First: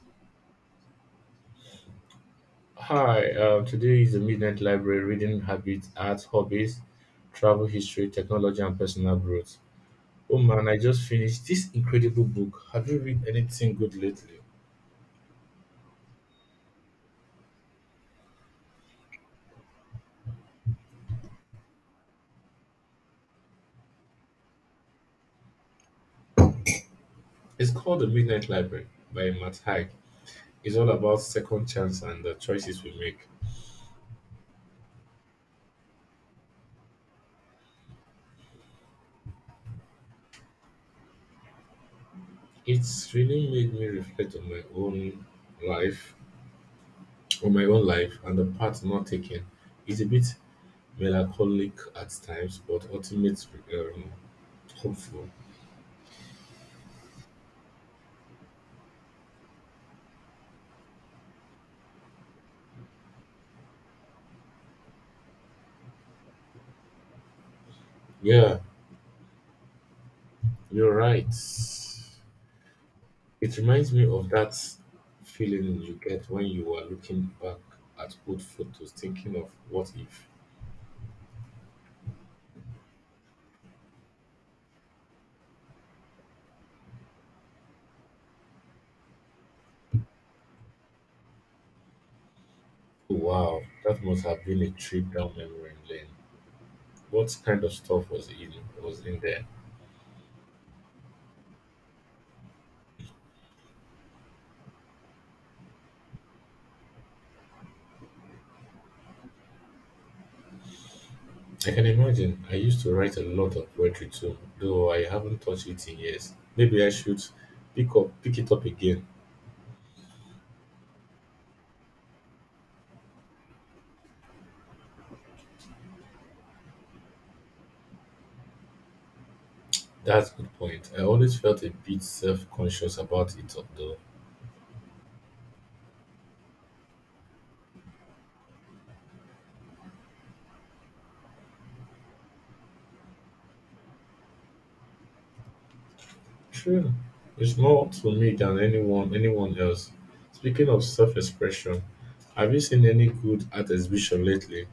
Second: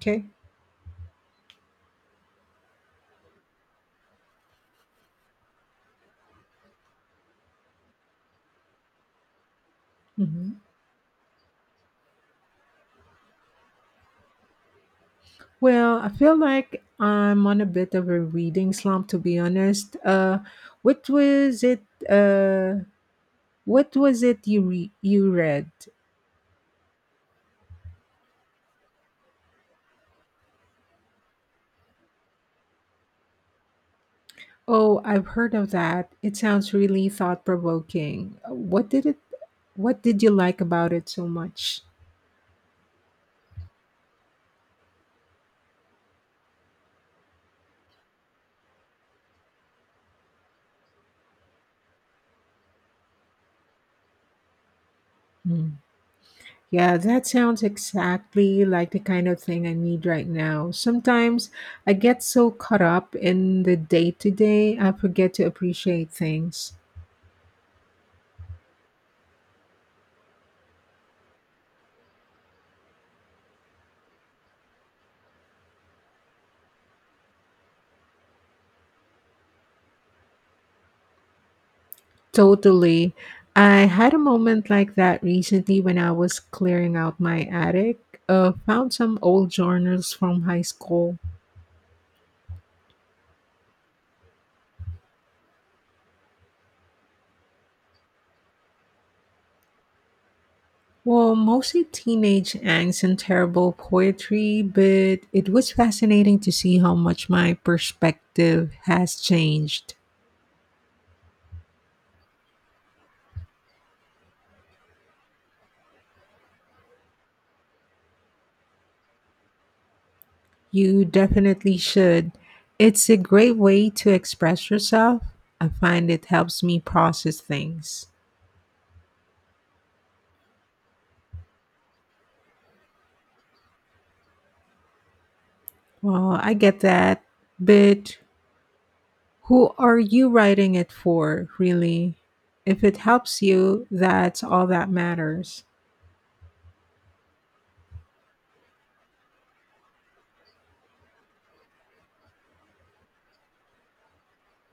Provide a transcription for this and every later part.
Okay. Hi, today is the Midnight Library reading habits, art, hobbies, travel history, technology, and personal growth. Oh Mhm. man, I just finished this incredible book. Have you read anything good lately? Well, I feel like I'm on a bit of a reading slump, to be honest. What was it? Uh, what was it you you read? It's called The Midnight Library by Matt Haig. It's all about second chance and the choices we make. Oh, I've heard of that. It sounds really thought provoking. What did it? What did you like about it so much? It's really made me reflect on my own life, and the path not taken. It's a bit melancholic at times, but ultimately um, hopeful. Mm. Yeah, that sounds exactly like the kind of thing I need right now. Sometimes I get so caught up in the day to day, I forget to appreciate things. Yeah, you're right. It reminds me of that feeling you get when you are looking back at old photos, thinking of what if. Totally. I had a moment like that recently when I was clearing out my attic. Found some old journals from high school. Oh, wow, that must have been a trip down memory lane. What kind of stuff was in there? Well, mostly teenage angst and terrible poetry, but it was fascinating to see how much my perspective has changed. I can imagine. I used to write a lot of poetry too, though I haven't touched it in years. Maybe I should pick it up again. You definitely should. It's a great way to express yourself. I find it helps me process things. That's a good point. I always felt a bit self-conscious about it though. Well, I get that, but who are you writing it for, really? If it helps you, that's all that matters. True. It's more to me than anyone else. Speaking of self-expression, have you seen any good art exhibition lately?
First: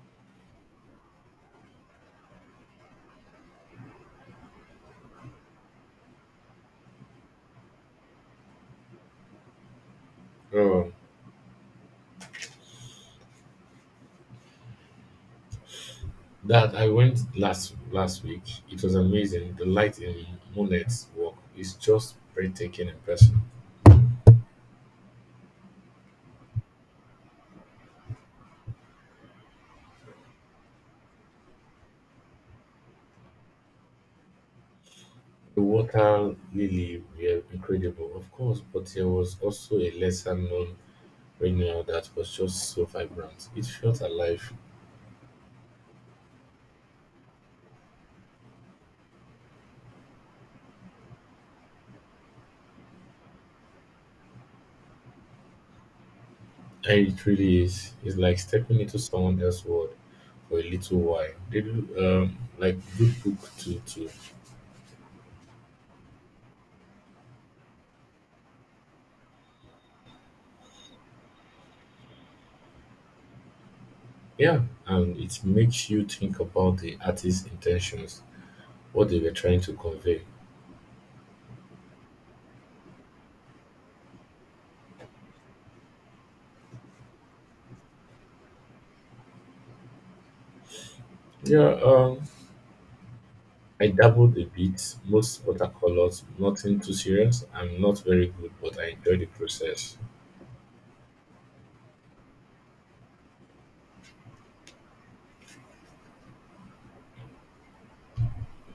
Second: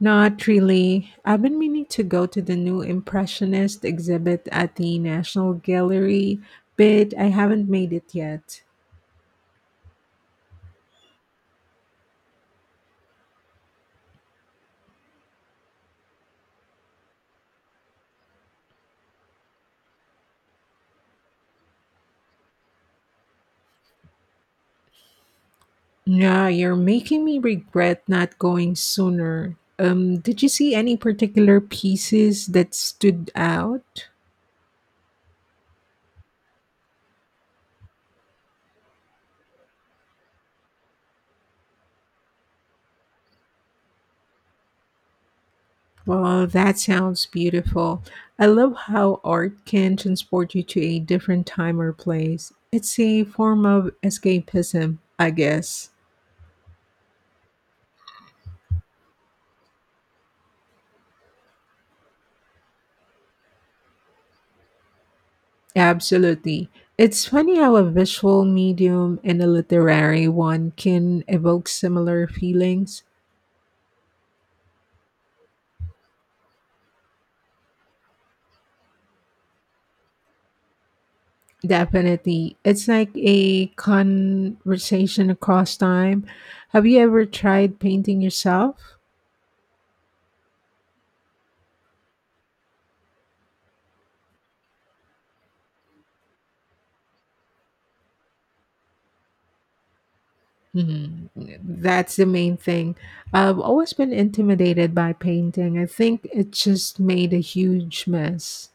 Not really. I've been meaning to go to the new Impressionist exhibit at the National Gallery, but I haven't made it yet. Oh, that I went last week. It was amazing. The light in Monet's work is just breathtaking in person. Yeah, you're making me regret not going sooner. Did you see any particular pieces that stood out? The water lily were incredible, of course, but there was also a lesser known renewal that was just so vibrant. It felt alive. Well, that sounds beautiful. I love how art can transport you to a different time or place. It's a form of escapism, I guess. And it really is. It's like stepping into someone else's world for a little while. They do like good book too. Absolutely. It's funny how a visual medium and a literary one can evoke similar feelings. Yeah, and it makes you think about the artist's intentions, what they were trying to convey. Definitely. It's like a conversation across time. Have you ever tried painting yourself? Yeah, I dabbled a bit, most watercolors, nothing too serious. I'm not very good, but I enjoy the process. Mhm. That's the main thing. I've always been intimidated by painting. I think it just made a huge mess.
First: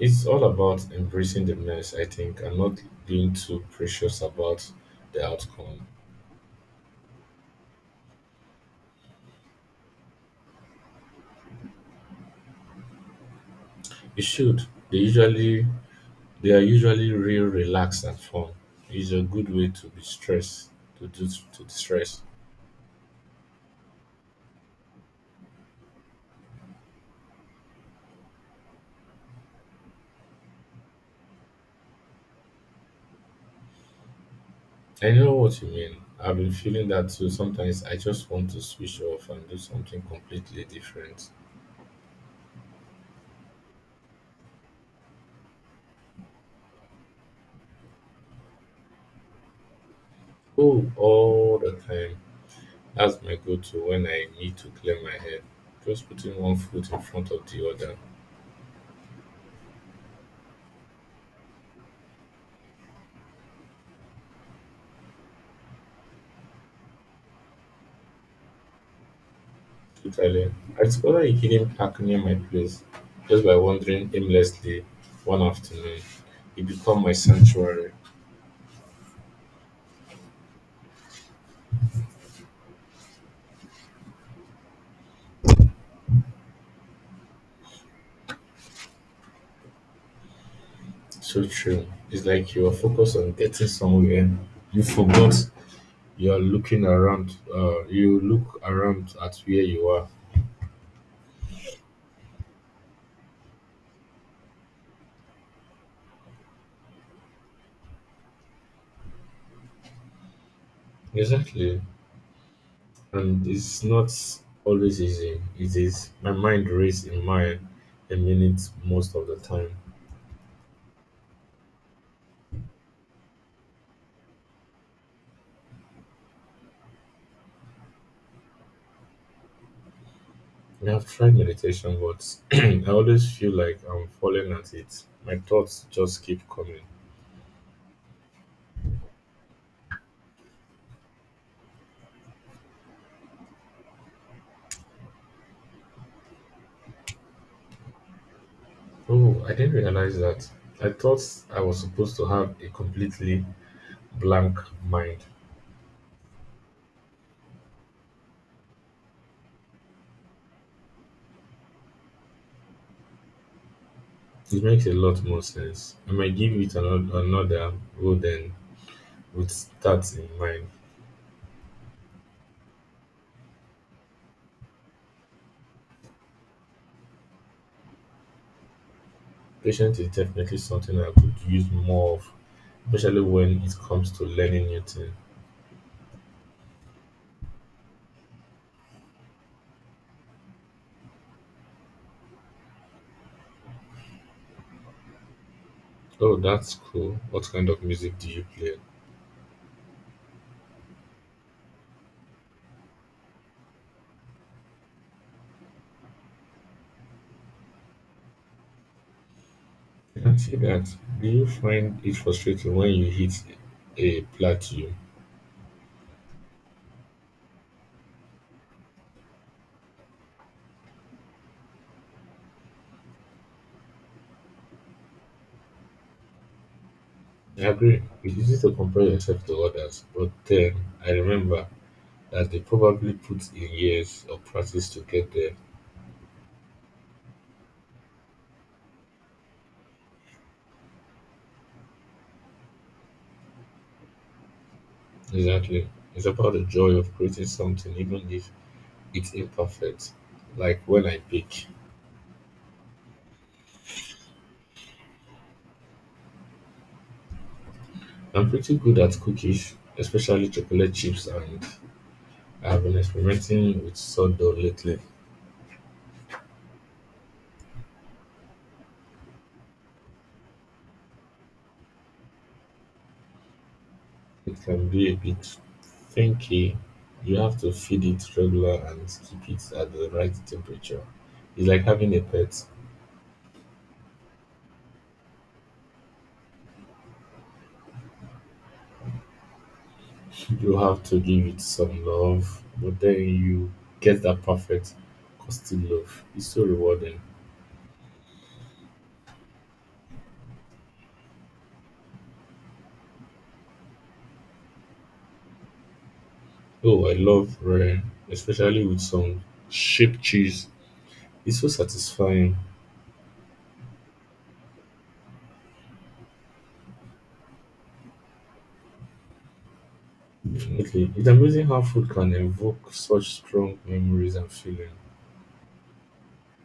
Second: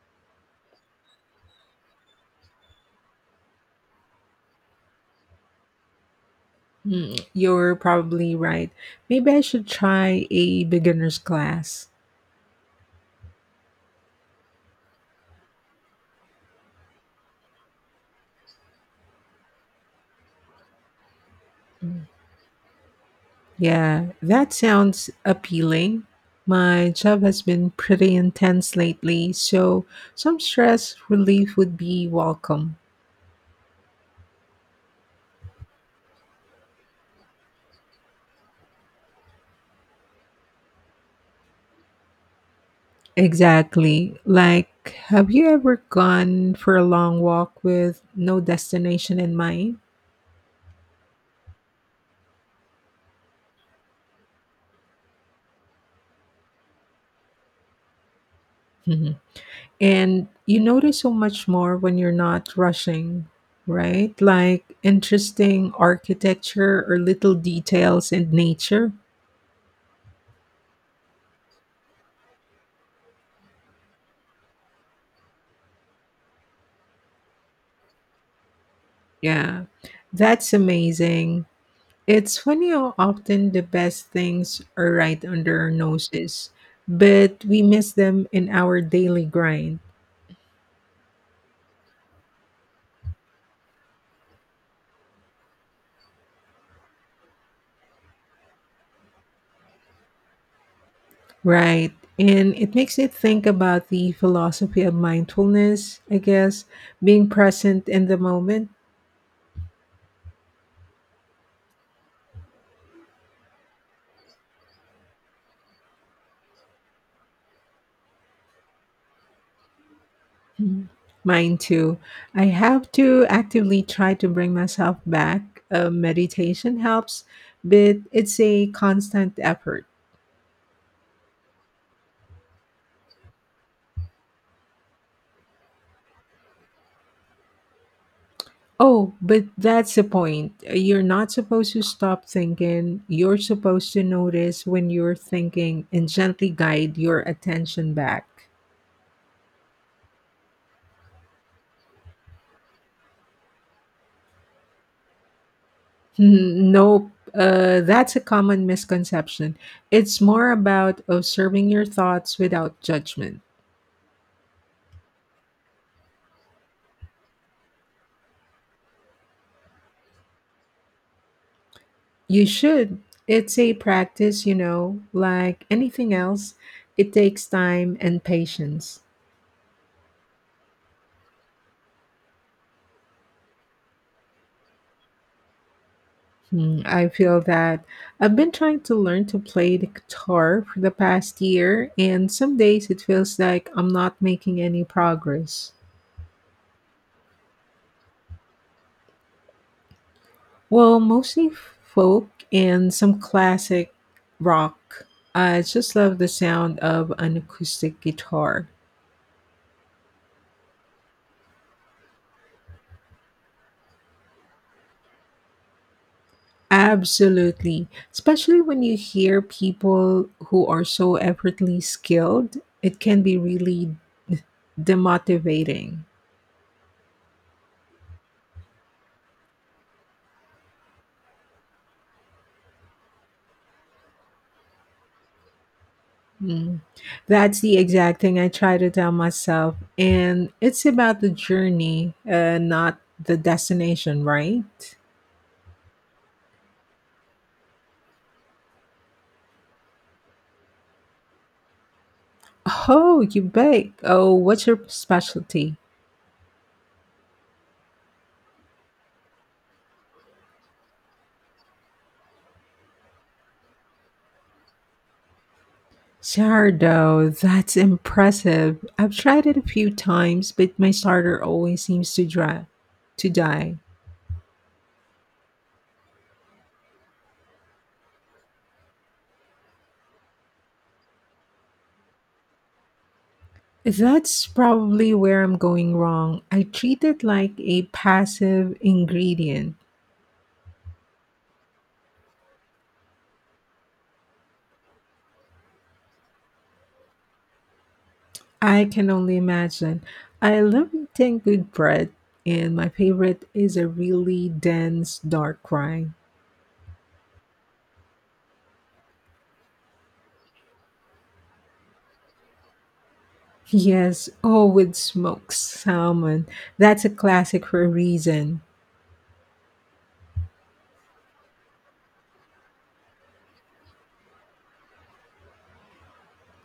It's all about embracing the mess, I think, and not being too precious about the outcome. Mm, you're probably right. Maybe I should try a beginner's class. You should. They usually They are usually real relaxed and fun. It's a good way to be stressed, to Mm. distress. Yeah, that sounds appealing. My job has been pretty intense lately, so some stress relief would be welcome. I know what you mean. I've been feeling that too. Sometimes I just want to switch off and do something completely different. Exactly. Have you ever gone for a long walk with no destination in mind? Oh, all the time. That's my go-to when I need to clear my head. Just putting one foot in front of the other. Mhm. And you notice so much more when you're not rushing, right? Like interesting architecture or little details in nature. Totally. I discovered a hidden park near my place just by wandering aimlessly one afternoon. It became my sanctuary. Yeah, that's amazing. It's funny how often the best things are right under our noses, but we miss them in our daily grind. So true. It's like you are focused on getting somewhere. You forgot you are looking around. You look around at where you are. Right. And it makes me think about the philosophy of mindfulness, I guess, being present in the moment. Exactly. And it's not always easy. It is. My mind race in mine a minute most of the time. Mhm. Mine too. I have to actively try to bring myself back. Meditation helps, but it's a constant effort. I've tried meditation, but I always feel like I'm falling at it. My thoughts just keep coming. Oh, but that's the point. You're not supposed to stop thinking. You're supposed to notice when you're thinking and gently guide your attention back. Oh, I didn't realize that. I thought I was supposed to have a completely blank mind. Nope. That's a common misconception. It's more about observing your thoughts without judgment. It makes a lot more sense. I might give it another go then, with that in mind. You should. It's a practice, you know, like anything else. It takes time and patience. Patience is definitely something I could use more of, especially when it comes to learning new things. Hmm, I feel that I've been trying to learn to play the guitar for the past year, and some days it feels like I'm not making any progress. Oh, that's cool. What kind of music do you play? Well, mostly folk and some classic rock. I just love the sound of an acoustic guitar. I can see that. Do you find it frustrating when you hit a plateau? Absolutely. Especially when you hear people who are so effortlessly skilled, it can be really demotivating. I agree. It's easy to compare yourself to others, but then I remember that they probably put in years of practice to get there. Mm. That's the exact thing I try to tell myself. And it's about the journey, not the destination, right? Exactly. It's about the joy of creating something, even if it's imperfect. Like when I bake, Oh, you bake. Oh, what's your specialty? I'm pretty good at cookies, especially chocolate chips, and I've been experimenting with sourdough lately. Sourdough. That's impressive. I've tried it a few times, but my starter always seems to die. It can be a bit finicky. You have to feed it regular and keep it at the right temperature. It's like having a pet. That's probably where I'm going wrong. I treat it like a passive ingredient. You have to give it some love, but then you get that perfect, custom love. It's so rewarding. I can only imagine. I love eating good bread, and my favorite is a really dense dark rind. Oh, I love rare, especially with some sheep cheese. It's so satisfying. Yes, oh, with smoked salmon. That's a classic for a reason. Okay, it's amazing how food can evoke such strong memories and feeling.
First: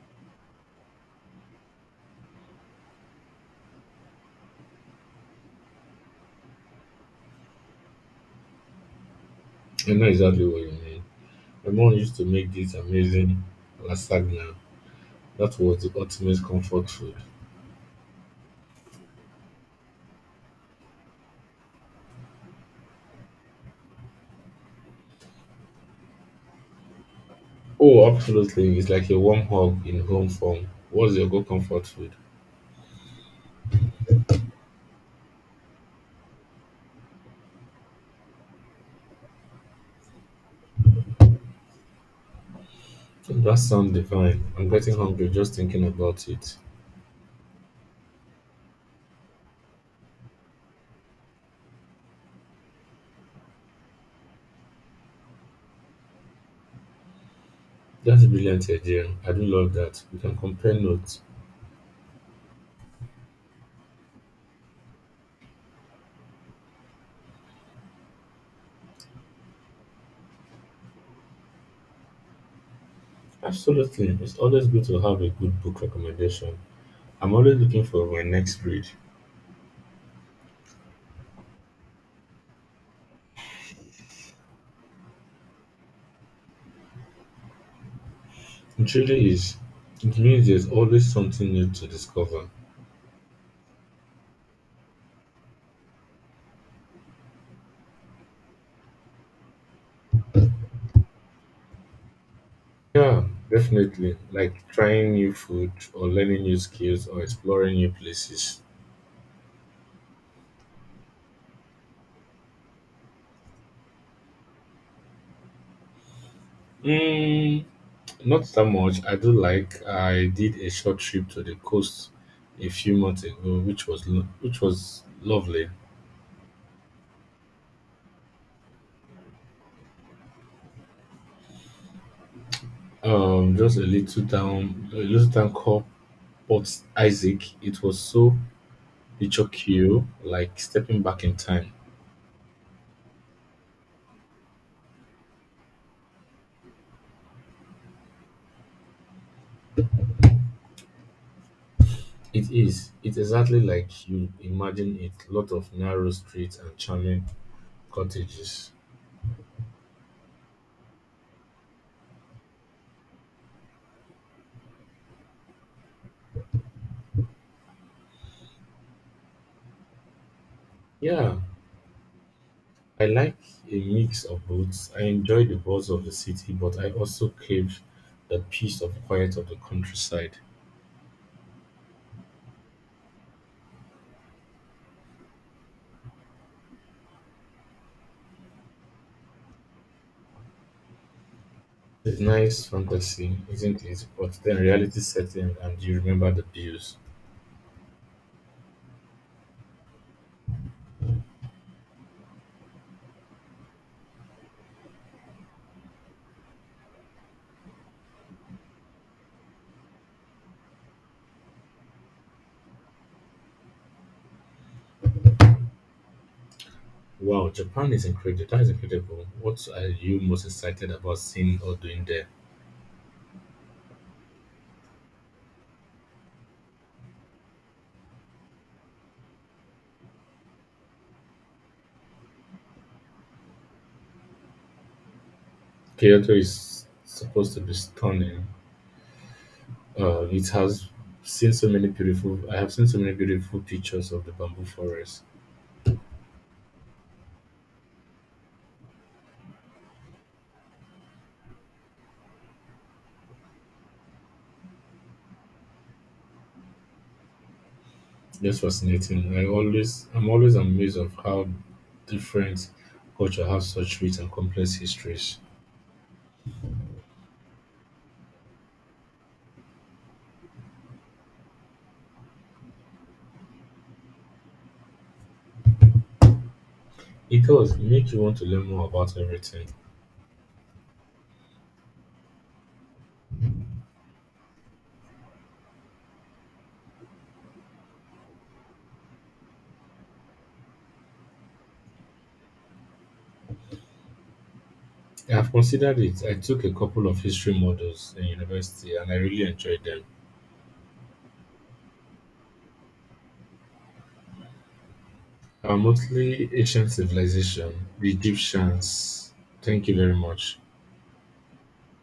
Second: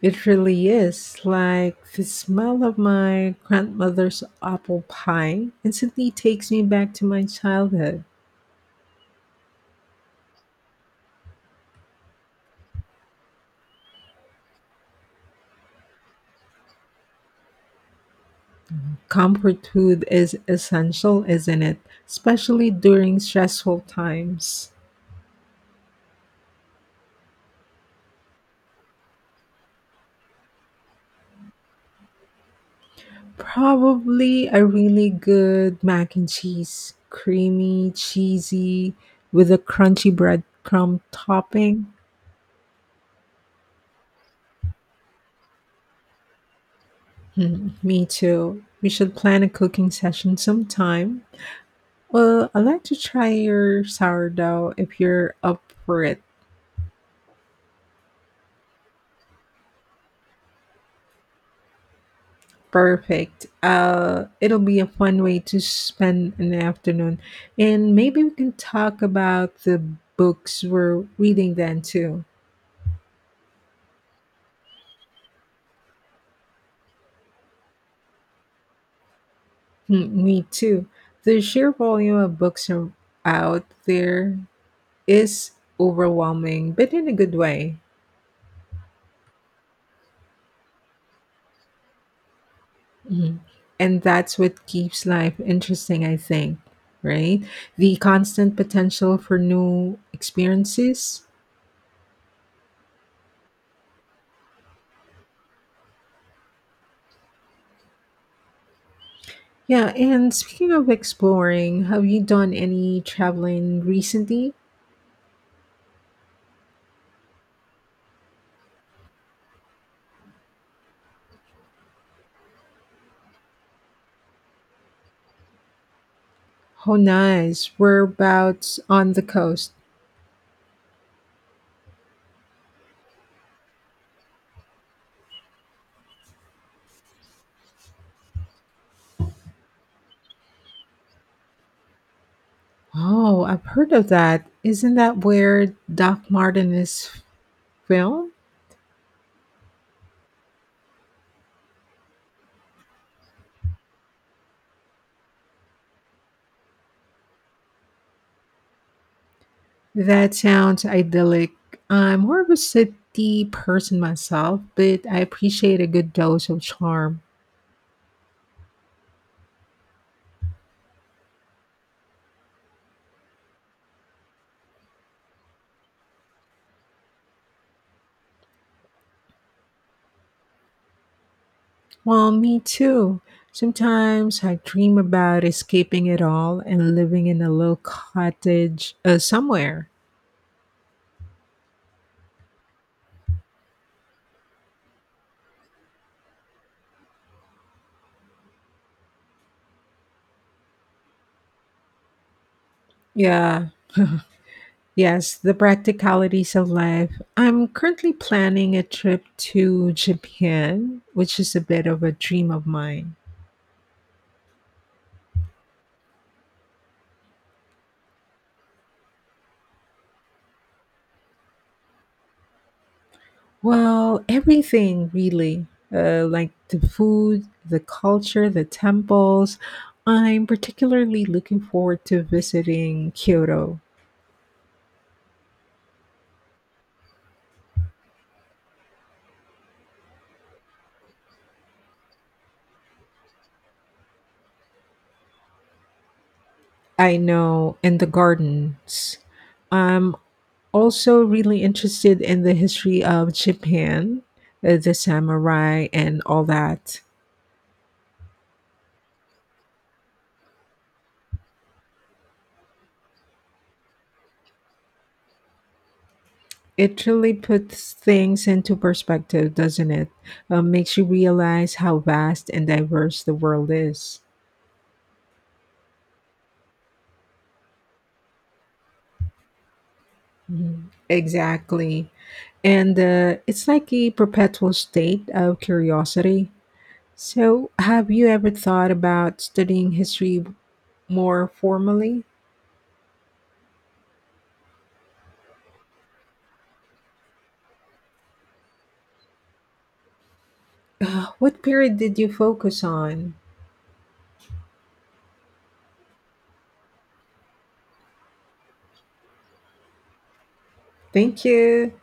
It really is. Like the smell of my grandmother's apple pie instantly takes me back to my childhood. I know exactly what you mean. My mom used to make this amazing lasagna. That was the ultimate comfort food. Comfort food is essential, isn't it? Especially during stressful times. Oh, absolutely. It's like a warm hug in home form. What's your go comfort food? Probably a really good mac and cheese, creamy, cheesy, with a crunchy breadcrumb topping. Hmm, that sounds divine. I'm getting hungry just thinking about it. Mm, me too. We should plan a cooking session sometime. Well, I'd like to try your sourdough if you're up for it. That's a brilliant idea. I do love that. We can compare notes. Perfect. It'll be a fun way to spend an afternoon. And maybe we can talk about the books we're reading then too. Absolutely. It's always good to have a good book recommendation. I'm always looking for my next read. Mm, me too. The sheer volume of out there is overwhelming, but in a good way. It really is. It means there's always something new to discover. Mhm. And that's what keeps life interesting, I think, right? The constant potential for new experiences. Yeah, definitely. Like trying new food or learning new skills or exploring new places. Yeah, and speaking of exploring, have you done any traveling recently? Mm, not that much. I do like I did a short trip to the coast a few months ago, which was which was lovely. Oh, nice. Whereabouts on the coast? Just a little town, called Port Isaac. It was so Ichokyo, like stepping back in time. Oh, I've heard of that. Isn't that where Doc Martin is filmed? It is. It's exactly like you imagine it. Lot of narrow streets and charming cottages. That sounds idyllic. I'm more of a city person myself, but I appreciate a good dose of charm. Yeah, I like a mix of both. I enjoy the buzz of the city, but I also crave the peace of quiet of the countryside. Well, me too. Sometimes I dream about escaping it all and living in a little cottage somewhere. It's nice fantasy, isn't it? But then reality sets in and you remember the views. Yeah, yes, the practicalities of life. I'm currently planning a trip to Japan, which is a bit of a dream of mine. Wow, Japan is incredible. That is incredible. What are you most excited about seeing or doing there? Well, everything really, like the food, the culture, the temples. I'm particularly looking forward to visiting Kyoto. Kyoto is supposed to be stunning. It has seen so many beautiful. I have seen so many beautiful pictures of the bamboo forest. I know, and the gardens. I'm also really interested in the history of Japan, the samurai, and all that. Just fascinating. I'm always amazed of how different culture have such rich and complex histories. It really puts things into perspective, doesn't it? Makes you realize how vast and diverse the world is. It does make you want to learn more about everything. Mhm. Exactly. And it's like a perpetual state of curiosity. So, have you ever thought about studying history more formally? I've considered it. I took a couple of history models in university, and I really enjoyed them. What period did you focus on? Mostly ancient civilization, the Egyptians. Thank you very much. Thank you.